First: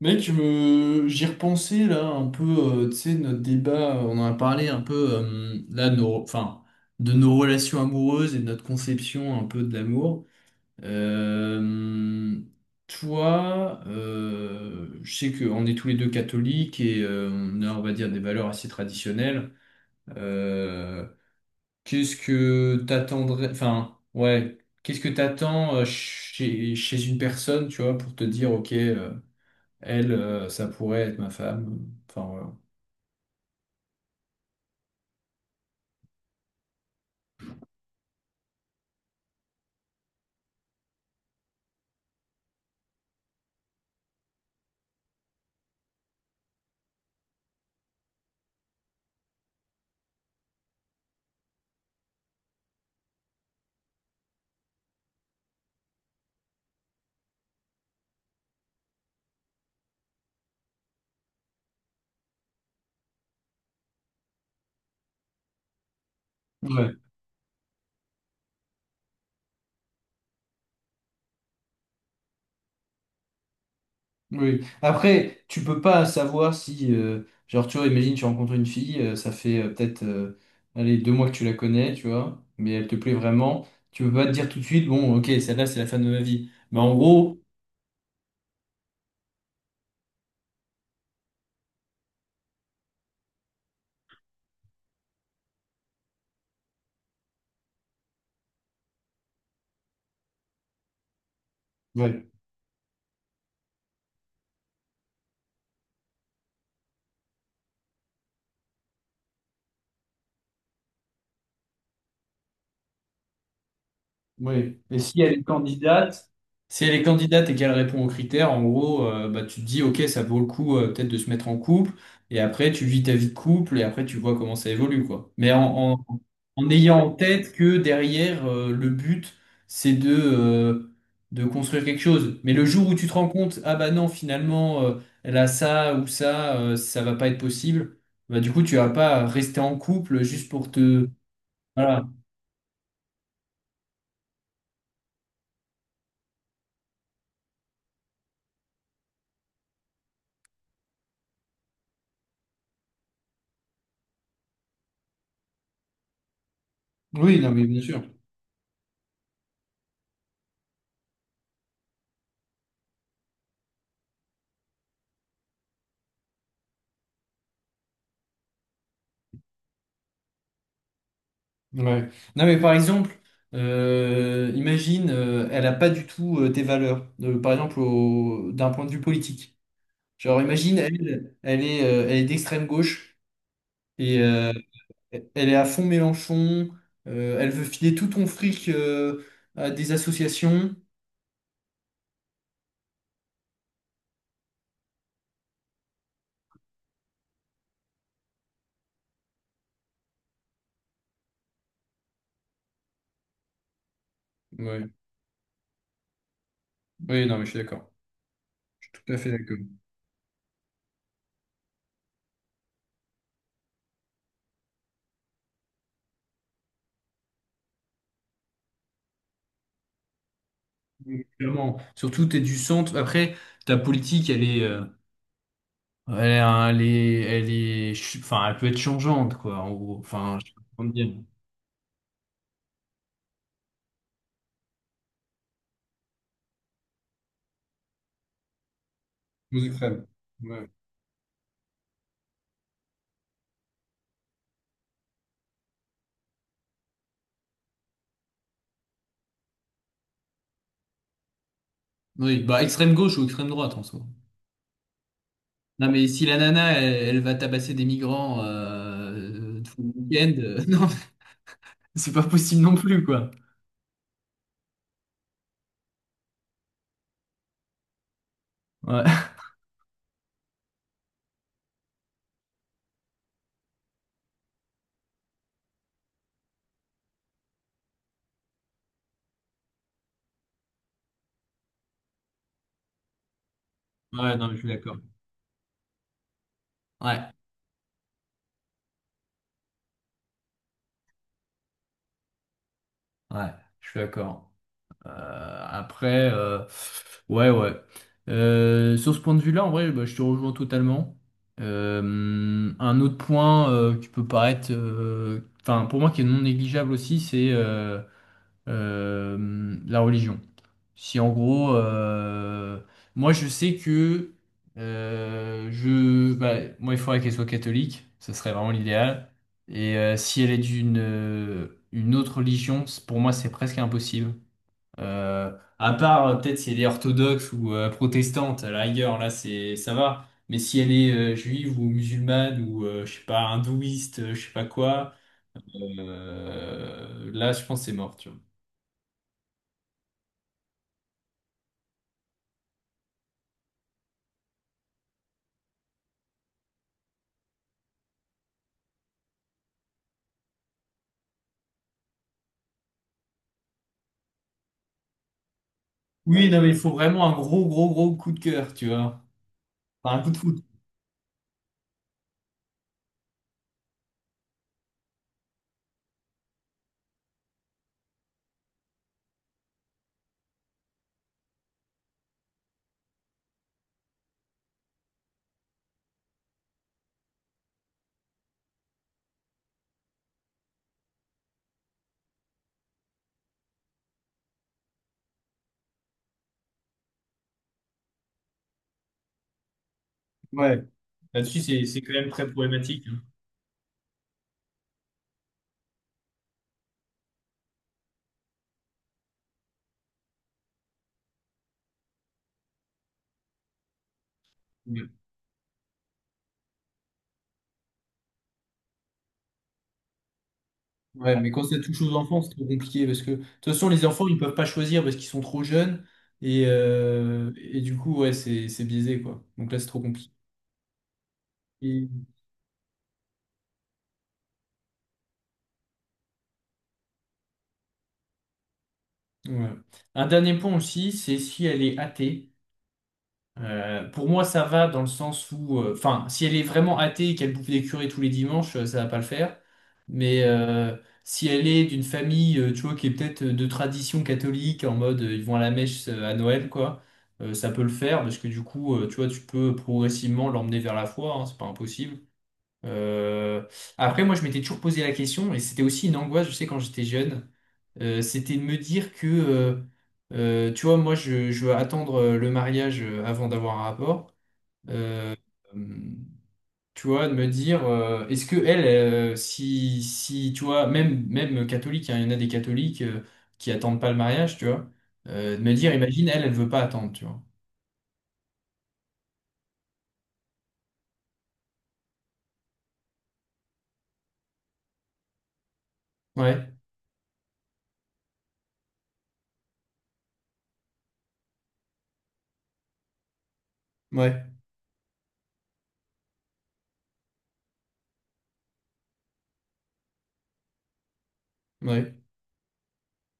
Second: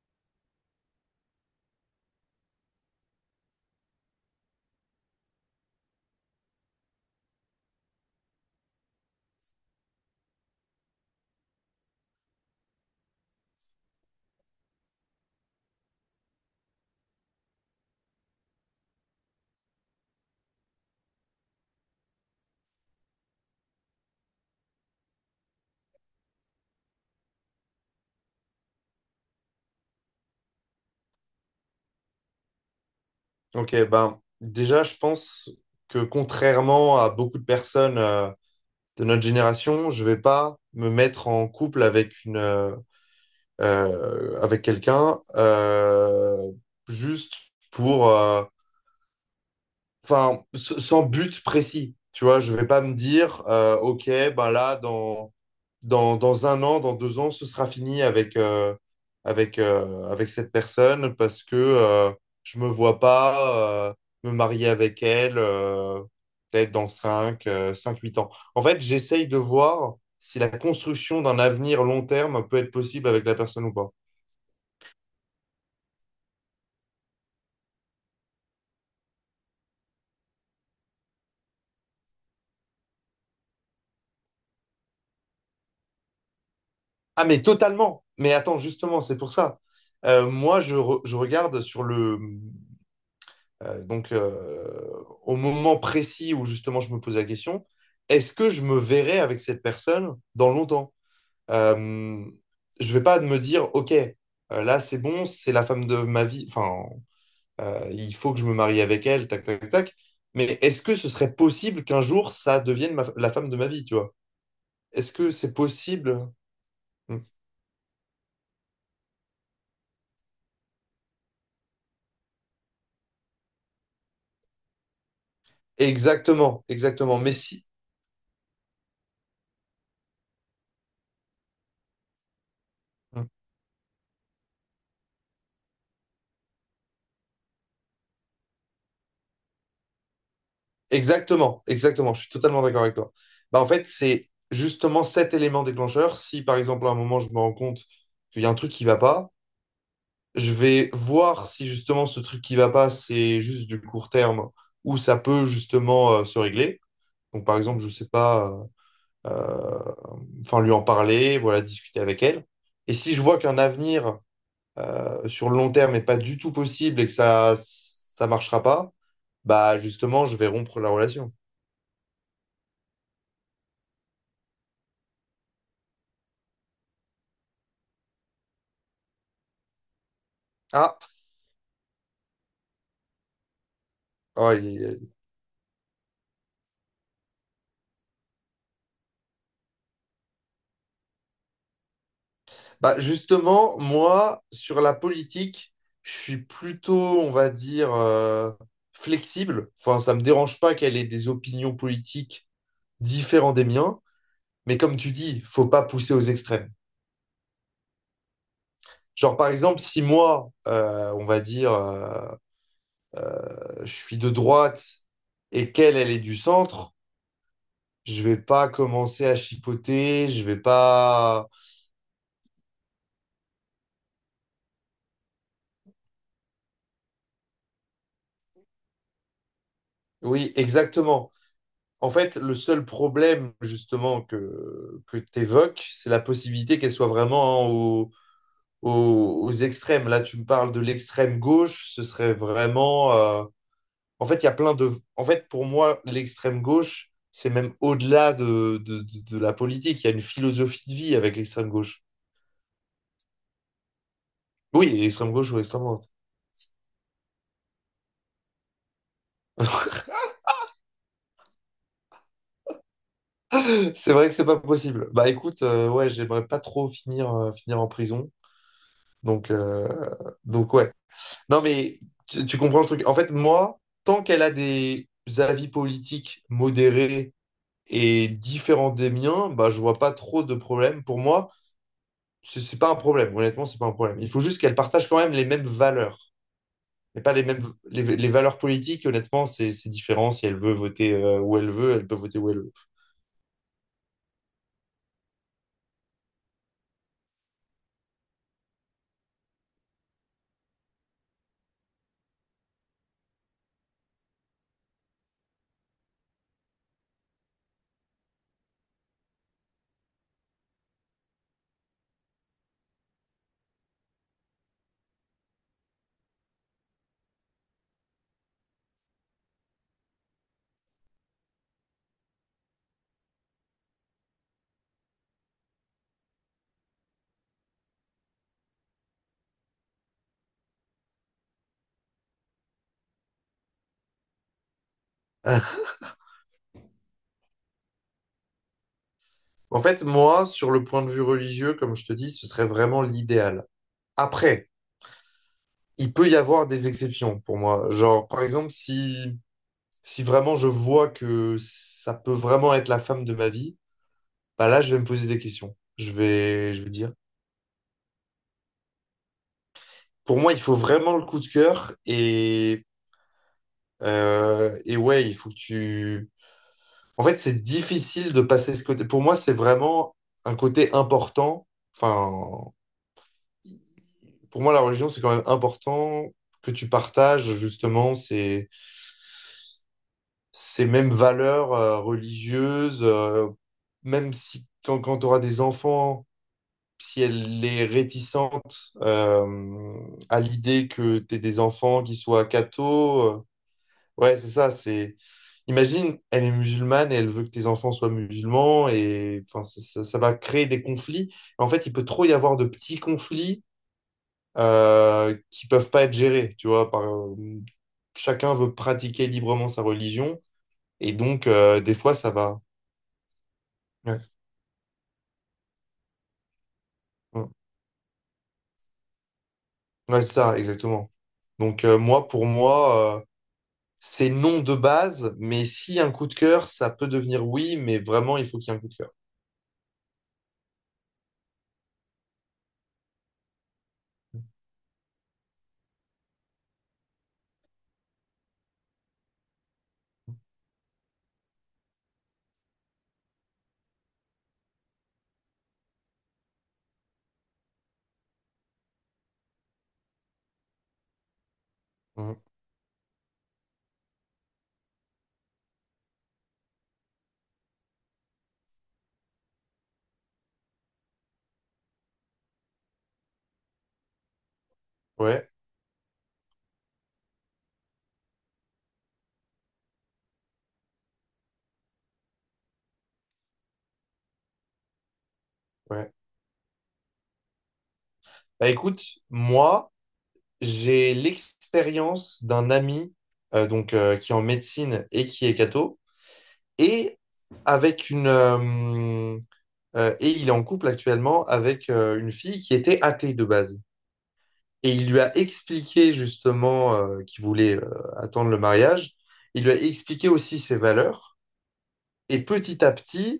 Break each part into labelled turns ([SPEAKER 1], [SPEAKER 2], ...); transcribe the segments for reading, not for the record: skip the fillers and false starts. [SPEAKER 1] Mec, je me j'y repensais là un peu, tu sais, notre débat, on en a parlé un peu là, enfin, de nos relations amoureuses et de notre conception un peu de l'amour. Euh, toi, je sais qu'on est tous les deux catholiques et on a, on va dire, des valeurs assez traditionnelles. Euh, qu'est-ce que t'attendrais, enfin, ouais, qu'est-ce que t'attends chez une personne, tu vois, pour te dire, ok, elle, ça pourrait être ma femme. Enfin, voilà.
[SPEAKER 2] Ok, ben déjà, je pense que contrairement à beaucoup de personnes de notre génération, je vais pas me mettre en couple avec quelqu'un juste pour enfin sans but précis. Tu vois, je vais pas me dire ok, ben là dans un an, dans 2 ans, ce sera fini avec cette personne parce que je me vois pas me marier avec elle peut-être dans
[SPEAKER 1] Ouais,
[SPEAKER 2] 5-8 ans. En fait, j'essaye de voir si la construction d'un avenir long terme peut être possible avec la personne ou pas.
[SPEAKER 1] oui. Après, tu peux pas savoir si, genre, tu vois, imagine, tu rencontres une fille, ça fait peut-être, allez, 2 mois que tu la connais, tu vois, mais elle te plaît vraiment. Tu peux pas te dire tout de suite, bon, ok, celle-là, c'est la femme de ma vie. Mais en
[SPEAKER 2] Ah,
[SPEAKER 1] gros,
[SPEAKER 2] mais totalement. Mais attends, justement, c'est pour ça. Moi, je regarde sur le, donc, au moment précis où justement je me pose la question, est-ce que je me verrai avec cette personne dans longtemps? Euh, je vais pas me dire, OK, là c'est bon, c'est la femme de ma vie, enfin, il faut que je me marie avec elle, tac, tac, tac. Mais est-ce que ce serait possible qu'un jour ça devienne la femme de ma vie, tu vois?
[SPEAKER 1] oui. Et
[SPEAKER 2] Est-ce
[SPEAKER 1] si
[SPEAKER 2] que
[SPEAKER 1] elle est
[SPEAKER 2] c'est possible?
[SPEAKER 1] candidate, si elle est
[SPEAKER 2] Mm.
[SPEAKER 1] candidate et qu'elle répond aux critères, en gros, bah, tu te dis, ok, ça vaut le coup peut-être de se mettre en couple. Et après, tu vis ta vie de couple et après, tu vois comment ça évolue, quoi. Mais
[SPEAKER 2] Exactement,
[SPEAKER 1] en ayant en
[SPEAKER 2] exactement. Mais
[SPEAKER 1] tête
[SPEAKER 2] si.
[SPEAKER 1] que derrière, le but, c'est de construire quelque chose. Mais le jour où tu te rends
[SPEAKER 2] Mmh.
[SPEAKER 1] compte, ah bah non, finalement, elle a ça ou ça, ça va pas être possible, bah du coup, tu vas pas rester en couple juste pour te...
[SPEAKER 2] Exactement,
[SPEAKER 1] Voilà.
[SPEAKER 2] exactement, je suis totalement d'accord avec toi. Bah, en fait, c'est justement cet élément déclencheur. Si par exemple à un moment je me rends compte qu'il y a un truc qui va pas, je vais voir si justement ce truc qui va pas, c'est juste du court terme ou ça peut justement se régler.
[SPEAKER 1] Oui,
[SPEAKER 2] Donc
[SPEAKER 1] non,
[SPEAKER 2] par
[SPEAKER 1] mais bien
[SPEAKER 2] exemple, je
[SPEAKER 1] sûr.
[SPEAKER 2] sais pas, euh, enfin lui en parler, voilà, discuter avec elle. Et si je vois qu'un avenir sur le long terme n'est pas du tout possible et que ça marchera pas, bah justement, je vais rompre la relation.
[SPEAKER 1] Ouais. Non, mais par exemple, imagine, elle a pas du tout tes valeurs, par exemple, d'un point de vue politique. Genre, imagine,
[SPEAKER 2] Ah,
[SPEAKER 1] elle est d'extrême gauche et
[SPEAKER 2] oh.
[SPEAKER 1] elle est à fond Mélenchon, elle veut filer tout ton fric à des associations.
[SPEAKER 2] Bah, justement, moi, sur la politique, je suis plutôt, on va dire, flexible. Enfin, ça me dérange pas qu'elle ait des opinions politiques différentes des miens. Mais
[SPEAKER 1] Ouais.
[SPEAKER 2] comme tu dis, faut pas pousser aux extrêmes.
[SPEAKER 1] Oui, non, mais je suis d'accord. Tout à fait
[SPEAKER 2] Genre, par
[SPEAKER 1] d'accord.
[SPEAKER 2] exemple, si moi, on va dire, je suis de droite et qu'elle, elle est du centre, je vais pas commencer à chipoter, je vais
[SPEAKER 1] Oui,
[SPEAKER 2] pas...
[SPEAKER 1] clairement. Surtout, tu es du centre. Après, ta politique, Elle est, enfin, elle peut être changeante, quoi, en gros. Enfin, je sais
[SPEAKER 2] Oui,
[SPEAKER 1] pas comment dire.
[SPEAKER 2] exactement. En fait, le seul problème justement que tu évoques, c'est la possibilité qu'elle soit vraiment hein, aux
[SPEAKER 1] Deux extrêmes.
[SPEAKER 2] extrêmes. Là, tu me
[SPEAKER 1] Ouais.
[SPEAKER 2] parles de l'extrême gauche, ce serait vraiment... En fait, il y a plein de... En fait, pour moi, l'extrême gauche, c'est même au-delà de la politique. Il y a une philosophie de vie avec l'extrême gauche.
[SPEAKER 1] Oui, bah extrême gauche ou extrême droite en soi.
[SPEAKER 2] Oui, extrême gauche ou extrême
[SPEAKER 1] Non mais
[SPEAKER 2] droite.
[SPEAKER 1] si la nana elle va tabasser des migrants tout le week-end, non, c'est pas possible non plus quoi.
[SPEAKER 2] C'est vrai que c'est pas possible. Bah écoute, ouais, j'aimerais pas trop finir en prison.
[SPEAKER 1] Ouais.
[SPEAKER 2] Donc, ouais. Non, mais tu comprends le truc. En fait, moi, tant qu'elle a des avis politiques modérés et différents des miens, bah, je vois pas trop de problème. Pour moi, c'est pas un problème. Honnêtement, c'est pas un problème. Il
[SPEAKER 1] Ouais,
[SPEAKER 2] faut
[SPEAKER 1] non, mais
[SPEAKER 2] juste
[SPEAKER 1] je suis
[SPEAKER 2] qu'elle
[SPEAKER 1] d'accord.
[SPEAKER 2] partage quand même les mêmes valeurs. Mais
[SPEAKER 1] Ouais,
[SPEAKER 2] pas les mêmes les valeurs politiques, honnêtement, c'est différent. Si elle veut voter où elle veut, elle peut voter où elle veut.
[SPEAKER 1] ouais, je suis d'accord. Euh, après, euh, ouais, ouais. Sur ce point de vue-là, en vrai, bah, je te rejoins totalement. Un autre point qui peut paraître, enfin, pour moi, qui est non négligeable aussi, c'est la religion. Si en gros, moi je sais que bah, moi il faudrait qu'elle soit catholique, ce serait vraiment l'idéal. Et si elle est d'une une autre religion, pour moi c'est presque impossible. Euh, à part peut-être si elle est orthodoxe ou protestante, à la rigueur, là c'est ça va. Mais si elle est juive ou musulmane ou je sais pas hindouiste, je sais pas quoi, là je pense que c'est mort, tu vois.
[SPEAKER 2] En fait, moi, sur le point de vue religieux, comme je te dis, ce serait vraiment l'idéal. Après, il peut y avoir des exceptions pour moi. Genre, par exemple, si vraiment je vois que ça peut vraiment être la femme de ma vie, bah là, je vais me poser des questions. Je
[SPEAKER 1] Oui, non, mais
[SPEAKER 2] vais,
[SPEAKER 1] il
[SPEAKER 2] je vais
[SPEAKER 1] faut
[SPEAKER 2] dire.
[SPEAKER 1] vraiment un gros, gros, gros coup de cœur, tu vois. Enfin, un coup de
[SPEAKER 2] Pour moi, il
[SPEAKER 1] foot.
[SPEAKER 2] faut vraiment le coup de cœur et ouais, il faut que tu. En fait, c'est difficile de passer ce côté. Pour moi, c'est vraiment un côté important. Enfin, pour moi, la religion, c'est quand même important que tu partages justement ces mêmes valeurs religieuses, même si quand tu auras des enfants si elle est réticente à
[SPEAKER 1] Ouais.
[SPEAKER 2] l'idée que tu
[SPEAKER 1] Là-dessus,
[SPEAKER 2] des
[SPEAKER 1] c'est
[SPEAKER 2] enfants
[SPEAKER 1] quand
[SPEAKER 2] qui
[SPEAKER 1] même
[SPEAKER 2] soient
[SPEAKER 1] très problématique, hein.
[SPEAKER 2] cathos, ouais, c'est ça, c'est... Imagine, elle est musulmane et elle veut que tes enfants soient musulmans et enfin, ça va créer des conflits. En fait, il peut trop y avoir de petits conflits
[SPEAKER 1] Ouais,
[SPEAKER 2] qui peuvent pas être gérés, tu vois, par, chacun veut pratiquer librement sa religion et
[SPEAKER 1] ouais,
[SPEAKER 2] donc,
[SPEAKER 1] mais quand ça
[SPEAKER 2] des
[SPEAKER 1] touche aux
[SPEAKER 2] fois, ça
[SPEAKER 1] enfants, c'est
[SPEAKER 2] va...
[SPEAKER 1] trop compliqué parce que, de toute façon, les
[SPEAKER 2] Ouais,
[SPEAKER 1] enfants, ils peuvent pas choisir parce qu'ils sont trop jeunes.
[SPEAKER 2] ouais,
[SPEAKER 1] Et du coup, ouais, c'est biaisé, quoi. Donc là, c'est trop
[SPEAKER 2] Ouais,
[SPEAKER 1] compliqué.
[SPEAKER 2] c'est ça, exactement. Donc,
[SPEAKER 1] Et-
[SPEAKER 2] moi, pour moi... C'est non de base, mais si un coup de cœur, ça peut devenir oui, mais vraiment, il faut qu'il y ait un coup de cœur.
[SPEAKER 1] ouais. Un dernier point aussi, c'est si elle est athée. Pour moi, ça va dans le sens où, enfin, si elle est vraiment athée et qu'elle bouffe des curés tous les dimanches, ça va pas le faire. Mais si elle est d'une famille, tu vois, qui est peut-être de tradition catholique, en mode ils vont à la mèche à Noël, quoi, ça peut le faire parce que du coup, tu vois, tu peux progressivement l'emmener vers la foi, hein, c'est pas impossible.
[SPEAKER 2] Mhm.
[SPEAKER 1] Euh, Après, moi, je m'étais toujours posé la question et c'était aussi une angoisse, je sais, quand j'étais jeune. C'était de me dire que, tu vois, moi, je veux attendre le mariage avant d'avoir un rapport. Euh,
[SPEAKER 2] Ouais,
[SPEAKER 1] hum, tu vois, de me dire, est-ce que elle, si, tu vois, même catholique, hein, il y en a des catholiques qui attendent pas le mariage, tu vois, de me dire,
[SPEAKER 2] ouais.
[SPEAKER 1] imagine, elle veut pas attendre, tu vois.
[SPEAKER 2] Bah écoute, moi, j'ai l'expérience d'un ami donc, qui est en médecine et qui est catho,
[SPEAKER 1] Ouais,
[SPEAKER 2] et avec une et il est en couple actuellement avec une fille qui était athée de base.
[SPEAKER 1] ouais,
[SPEAKER 2] Et il lui a expliqué justement qu'il voulait attendre le mariage. Il lui a expliqué aussi ses valeurs.
[SPEAKER 1] ouais,
[SPEAKER 2] Et petit à petit,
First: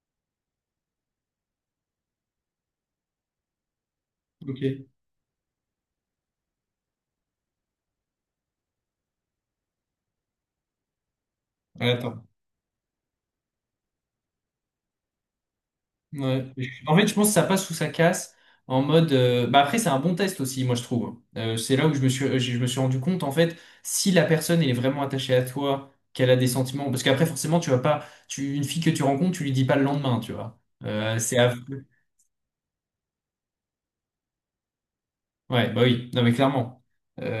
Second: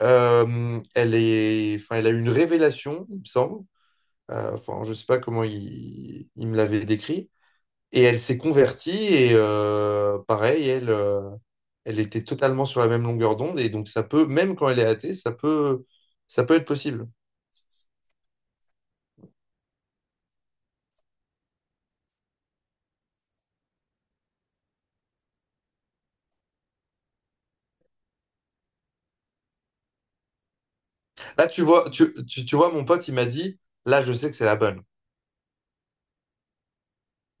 [SPEAKER 2] Enfin, elle a eu une révélation, il me semble. Enfin,
[SPEAKER 1] ok.
[SPEAKER 2] je sais pas comment il me l'avait décrit. Et elle s'est convertie et pareil, elle, euh,
[SPEAKER 1] Elle
[SPEAKER 2] elle était
[SPEAKER 1] attend.
[SPEAKER 2] totalement sur la même longueur d'onde. Et donc ça peut, même quand elle est athée, ça peut, ça
[SPEAKER 1] Ouais.
[SPEAKER 2] peut être
[SPEAKER 1] En fait,
[SPEAKER 2] possible.
[SPEAKER 1] je pense que ça passe ou ça casse en mode. Bah après, c'est un bon test aussi, moi je trouve. C'est là où je me suis rendu compte en fait si la personne elle est vraiment attachée à toi, qu'elle a des sentiments. Parce qu'après, forcément, tu vas pas, tu une fille que tu rencontres, tu lui dis pas le lendemain, tu vois.
[SPEAKER 2] Là, tu vois, tu vois, mon pote, il m'a dit, là, je sais que c'est la bonne.
[SPEAKER 1] Ouais, bah oui, non mais clairement.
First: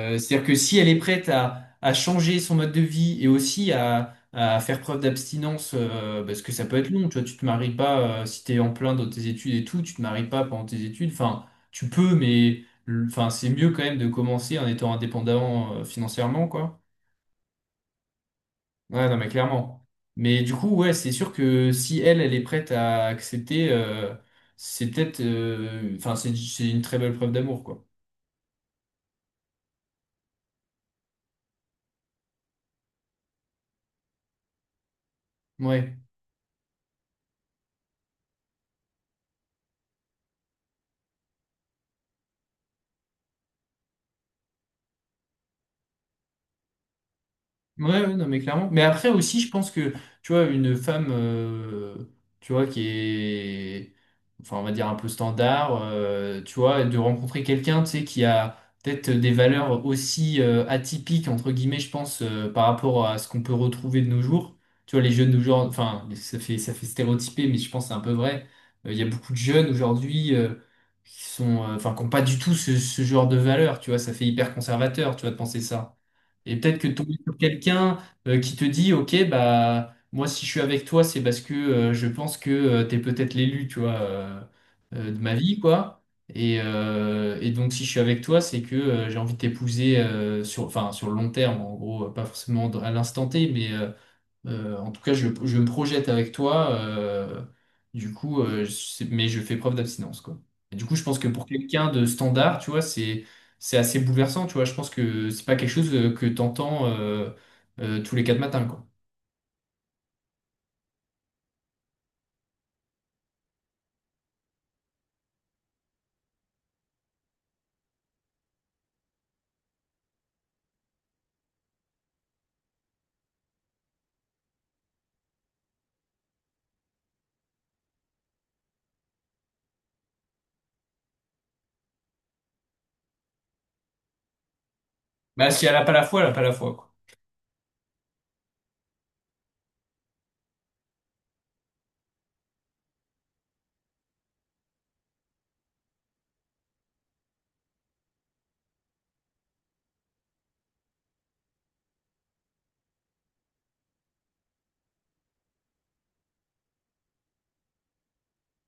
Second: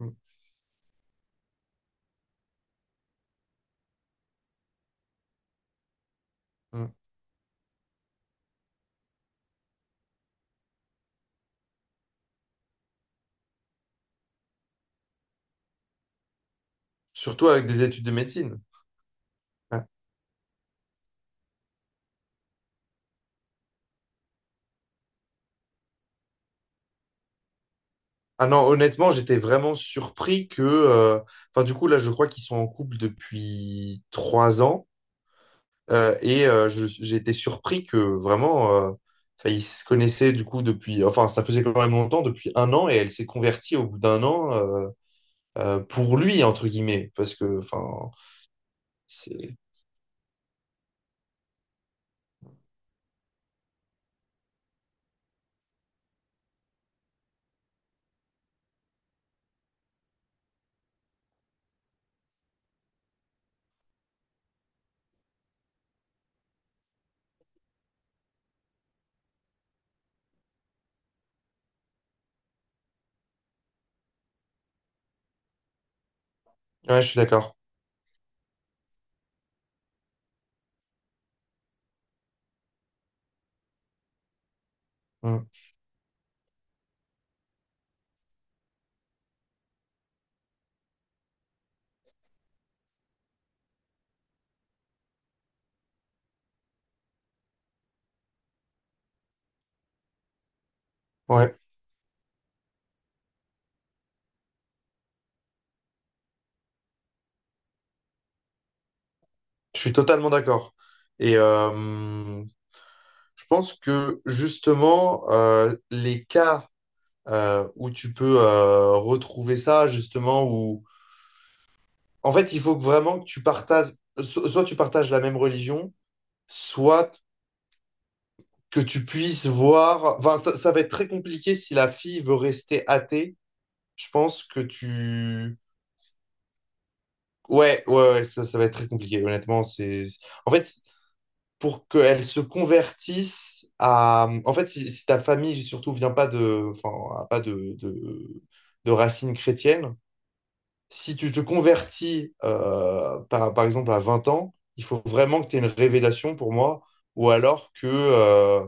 [SPEAKER 2] Mm,
[SPEAKER 1] C'est-à-dire que si elle est prête à changer son mode de vie et aussi à faire preuve d'abstinence, bah, parce que ça peut être
[SPEAKER 2] mm.
[SPEAKER 1] long, tu vois, tu te maries pas si t'es en plein dans tes études et tout, tu te maries pas pendant tes études, enfin, tu peux, mais enfin, c'est mieux quand même de commencer en étant indépendant financièrement, quoi.
[SPEAKER 2] Surtout avec des études de médecine.
[SPEAKER 1] Ouais, non mais
[SPEAKER 2] Ouais.
[SPEAKER 1] clairement. Mais du coup, ouais, c'est sûr que si elle est prête à accepter, c'est peut-être, enfin, c'est une très belle preuve d'amour, quoi.
[SPEAKER 2] Ah non, honnêtement, j'étais vraiment surpris que. Enfin, du coup, là, je crois qu'ils sont en couple depuis 3 ans.
[SPEAKER 1] Ouais.
[SPEAKER 2] Et j'ai été surpris que vraiment, enfin, ils se connaissaient du coup depuis, enfin, ça faisait quand même longtemps, depuis un an, et elle s'est convertie au bout d'un an pour lui, entre guillemets, parce que, enfin,
[SPEAKER 1] Ouais, ouais, non, mais clairement. Mais après aussi, je
[SPEAKER 2] c'est.
[SPEAKER 1] pense que, tu vois, une femme, tu vois, qui est, enfin, on va dire un peu standard, tu vois, de rencontrer quelqu'un, tu sais, qui a peut-être des valeurs aussi atypiques, entre guillemets, je pense, par rapport à ce qu'on peut retrouver de nos jours. Tu vois, les jeunes d'aujourd'hui, enfin, ça fait stéréotyper, mais je pense que c'est un peu vrai. Il y a beaucoup de jeunes aujourd'hui qui sont, enfin, qui n'ont pas du tout ce genre de valeurs, tu vois, ça fait hyper conservateur, tu vois, de penser ça. Et peut-être que
[SPEAKER 2] Ouais, je
[SPEAKER 1] tomber
[SPEAKER 2] suis
[SPEAKER 1] sur
[SPEAKER 2] d'accord.
[SPEAKER 1] quelqu'un qui te dit, OK, bah moi si je suis avec toi, c'est parce que je pense que t'es peut-être l'élu, tu vois, de ma
[SPEAKER 2] Mm.
[SPEAKER 1] vie, quoi. Et donc si je suis avec toi, c'est que j'ai envie de t'épouser enfin, sur le long terme, en gros, pas forcément à l'instant T, mais en tout cas, je me projette avec toi. Mais je fais preuve d'abstinence, quoi. Et du coup, je pense que pour
[SPEAKER 2] Ouais,
[SPEAKER 1] quelqu'un de standard, tu vois, c'est assez bouleversant, tu vois. Je pense que c'est pas quelque chose que t'entends tous les quatre matins, quoi.
[SPEAKER 2] je suis totalement d'accord. Et je pense que justement, les cas où tu peux retrouver ça, justement, où. En fait, il faut que vraiment que tu partages, soit tu partages la même religion soit que tu puisses voir. Enfin, ça va être très compliqué si la fille veut rester athée. Je pense que
[SPEAKER 1] Bah,
[SPEAKER 2] tu.
[SPEAKER 1] si elle a pas la foi, elle a pas la foi, quoi.
[SPEAKER 2] Ouais, ouais, ouais, ça va être très compliqué, honnêtement. C'est... En fait, pour qu'elle se convertisse à. En fait, si ta famille, surtout, vient pas de. Enfin, a pas de racines chrétiennes, si tu te convertis, par exemple, à 20 ans, il faut vraiment que tu aies une révélation pour moi, ou alors que. euh,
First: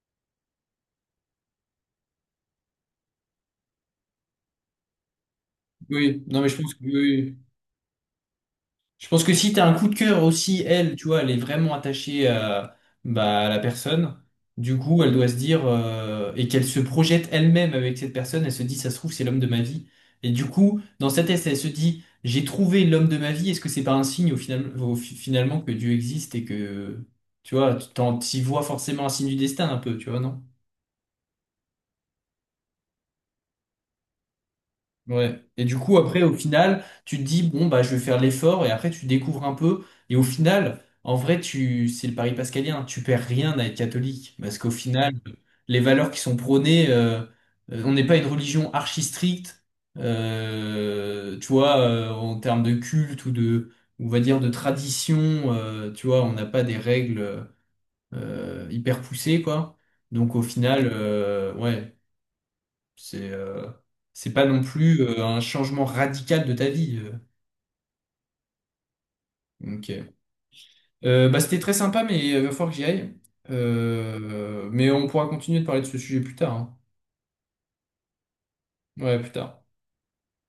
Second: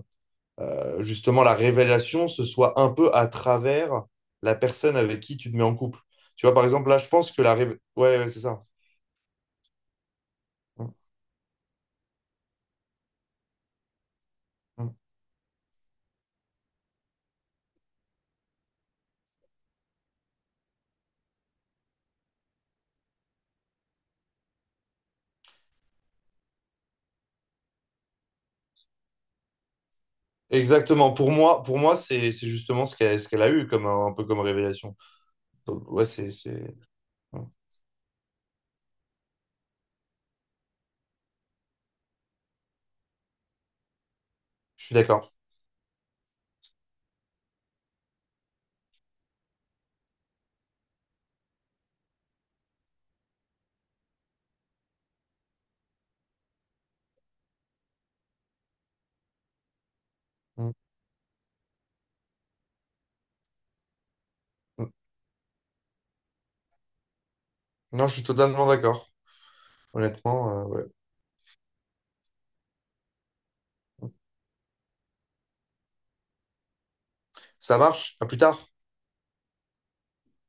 [SPEAKER 2] euh, Justement la révélation, ce soit un peu à travers la personne avec qui tu te mets en couple.
[SPEAKER 1] Oui, non,
[SPEAKER 2] Tu
[SPEAKER 1] mais
[SPEAKER 2] vois,
[SPEAKER 1] je
[SPEAKER 2] par
[SPEAKER 1] pense que
[SPEAKER 2] exemple,
[SPEAKER 1] oui.
[SPEAKER 2] là, je pense
[SPEAKER 1] Oui.
[SPEAKER 2] que la révélation... Ouais, ouais, c'est ça.
[SPEAKER 1] Je pense que si t'as un coup de cœur aussi,
[SPEAKER 2] Mm,
[SPEAKER 1] elle, tu vois, elle est vraiment attachée à, bah, à la personne. Du
[SPEAKER 2] mm.
[SPEAKER 1] coup, elle doit se dire, et qu'elle se projette elle-même avec cette personne, elle se dit, ça se trouve, c'est l'homme de ma vie. Et du coup, dans sa tête, elle se dit, j'ai trouvé l'homme de ma vie, est-ce que c'est pas un signe au final, finalement que Dieu existe et que, tu vois, t'y vois forcément un signe du destin un peu, tu vois, non?
[SPEAKER 2] Exactement. Pour moi, c'est justement ce qu'elle a eu, comme un peu comme révélation.
[SPEAKER 1] Ouais. Et du
[SPEAKER 2] Donc,
[SPEAKER 1] coup,
[SPEAKER 2] ouais,
[SPEAKER 1] après,
[SPEAKER 2] c'est...
[SPEAKER 1] au final, tu te
[SPEAKER 2] mm.
[SPEAKER 1] dis, bon, bah, je vais faire l'effort, et après, tu découvres un peu. Et au final, en vrai, tu, c'est le pari pascalien, tu perds rien à être catholique. Parce qu'au
[SPEAKER 2] Je suis
[SPEAKER 1] final,
[SPEAKER 2] d'accord.
[SPEAKER 1] les valeurs qui sont prônées, on n'est pas une religion archi stricte, tu vois, en termes de culte ou de, on va dire, de tradition, tu vois, on n'a pas des règles, hyper poussées, quoi. Donc, au
[SPEAKER 2] Mm,
[SPEAKER 1] final, ouais. C'est euh, c'est pas non
[SPEAKER 2] mm.
[SPEAKER 1] plus un changement radical de ta vie.
[SPEAKER 2] Non, je suis totalement d'accord.
[SPEAKER 1] Ok.
[SPEAKER 2] Honnêtement, ouais.
[SPEAKER 1] Bah, c'était très sympa, mais il va falloir que j'y aille. Mais on pourra continuer de parler de ce sujet plus tard, hein.
[SPEAKER 2] Ça marche. À plus tard.
[SPEAKER 1] Ouais, plus tard.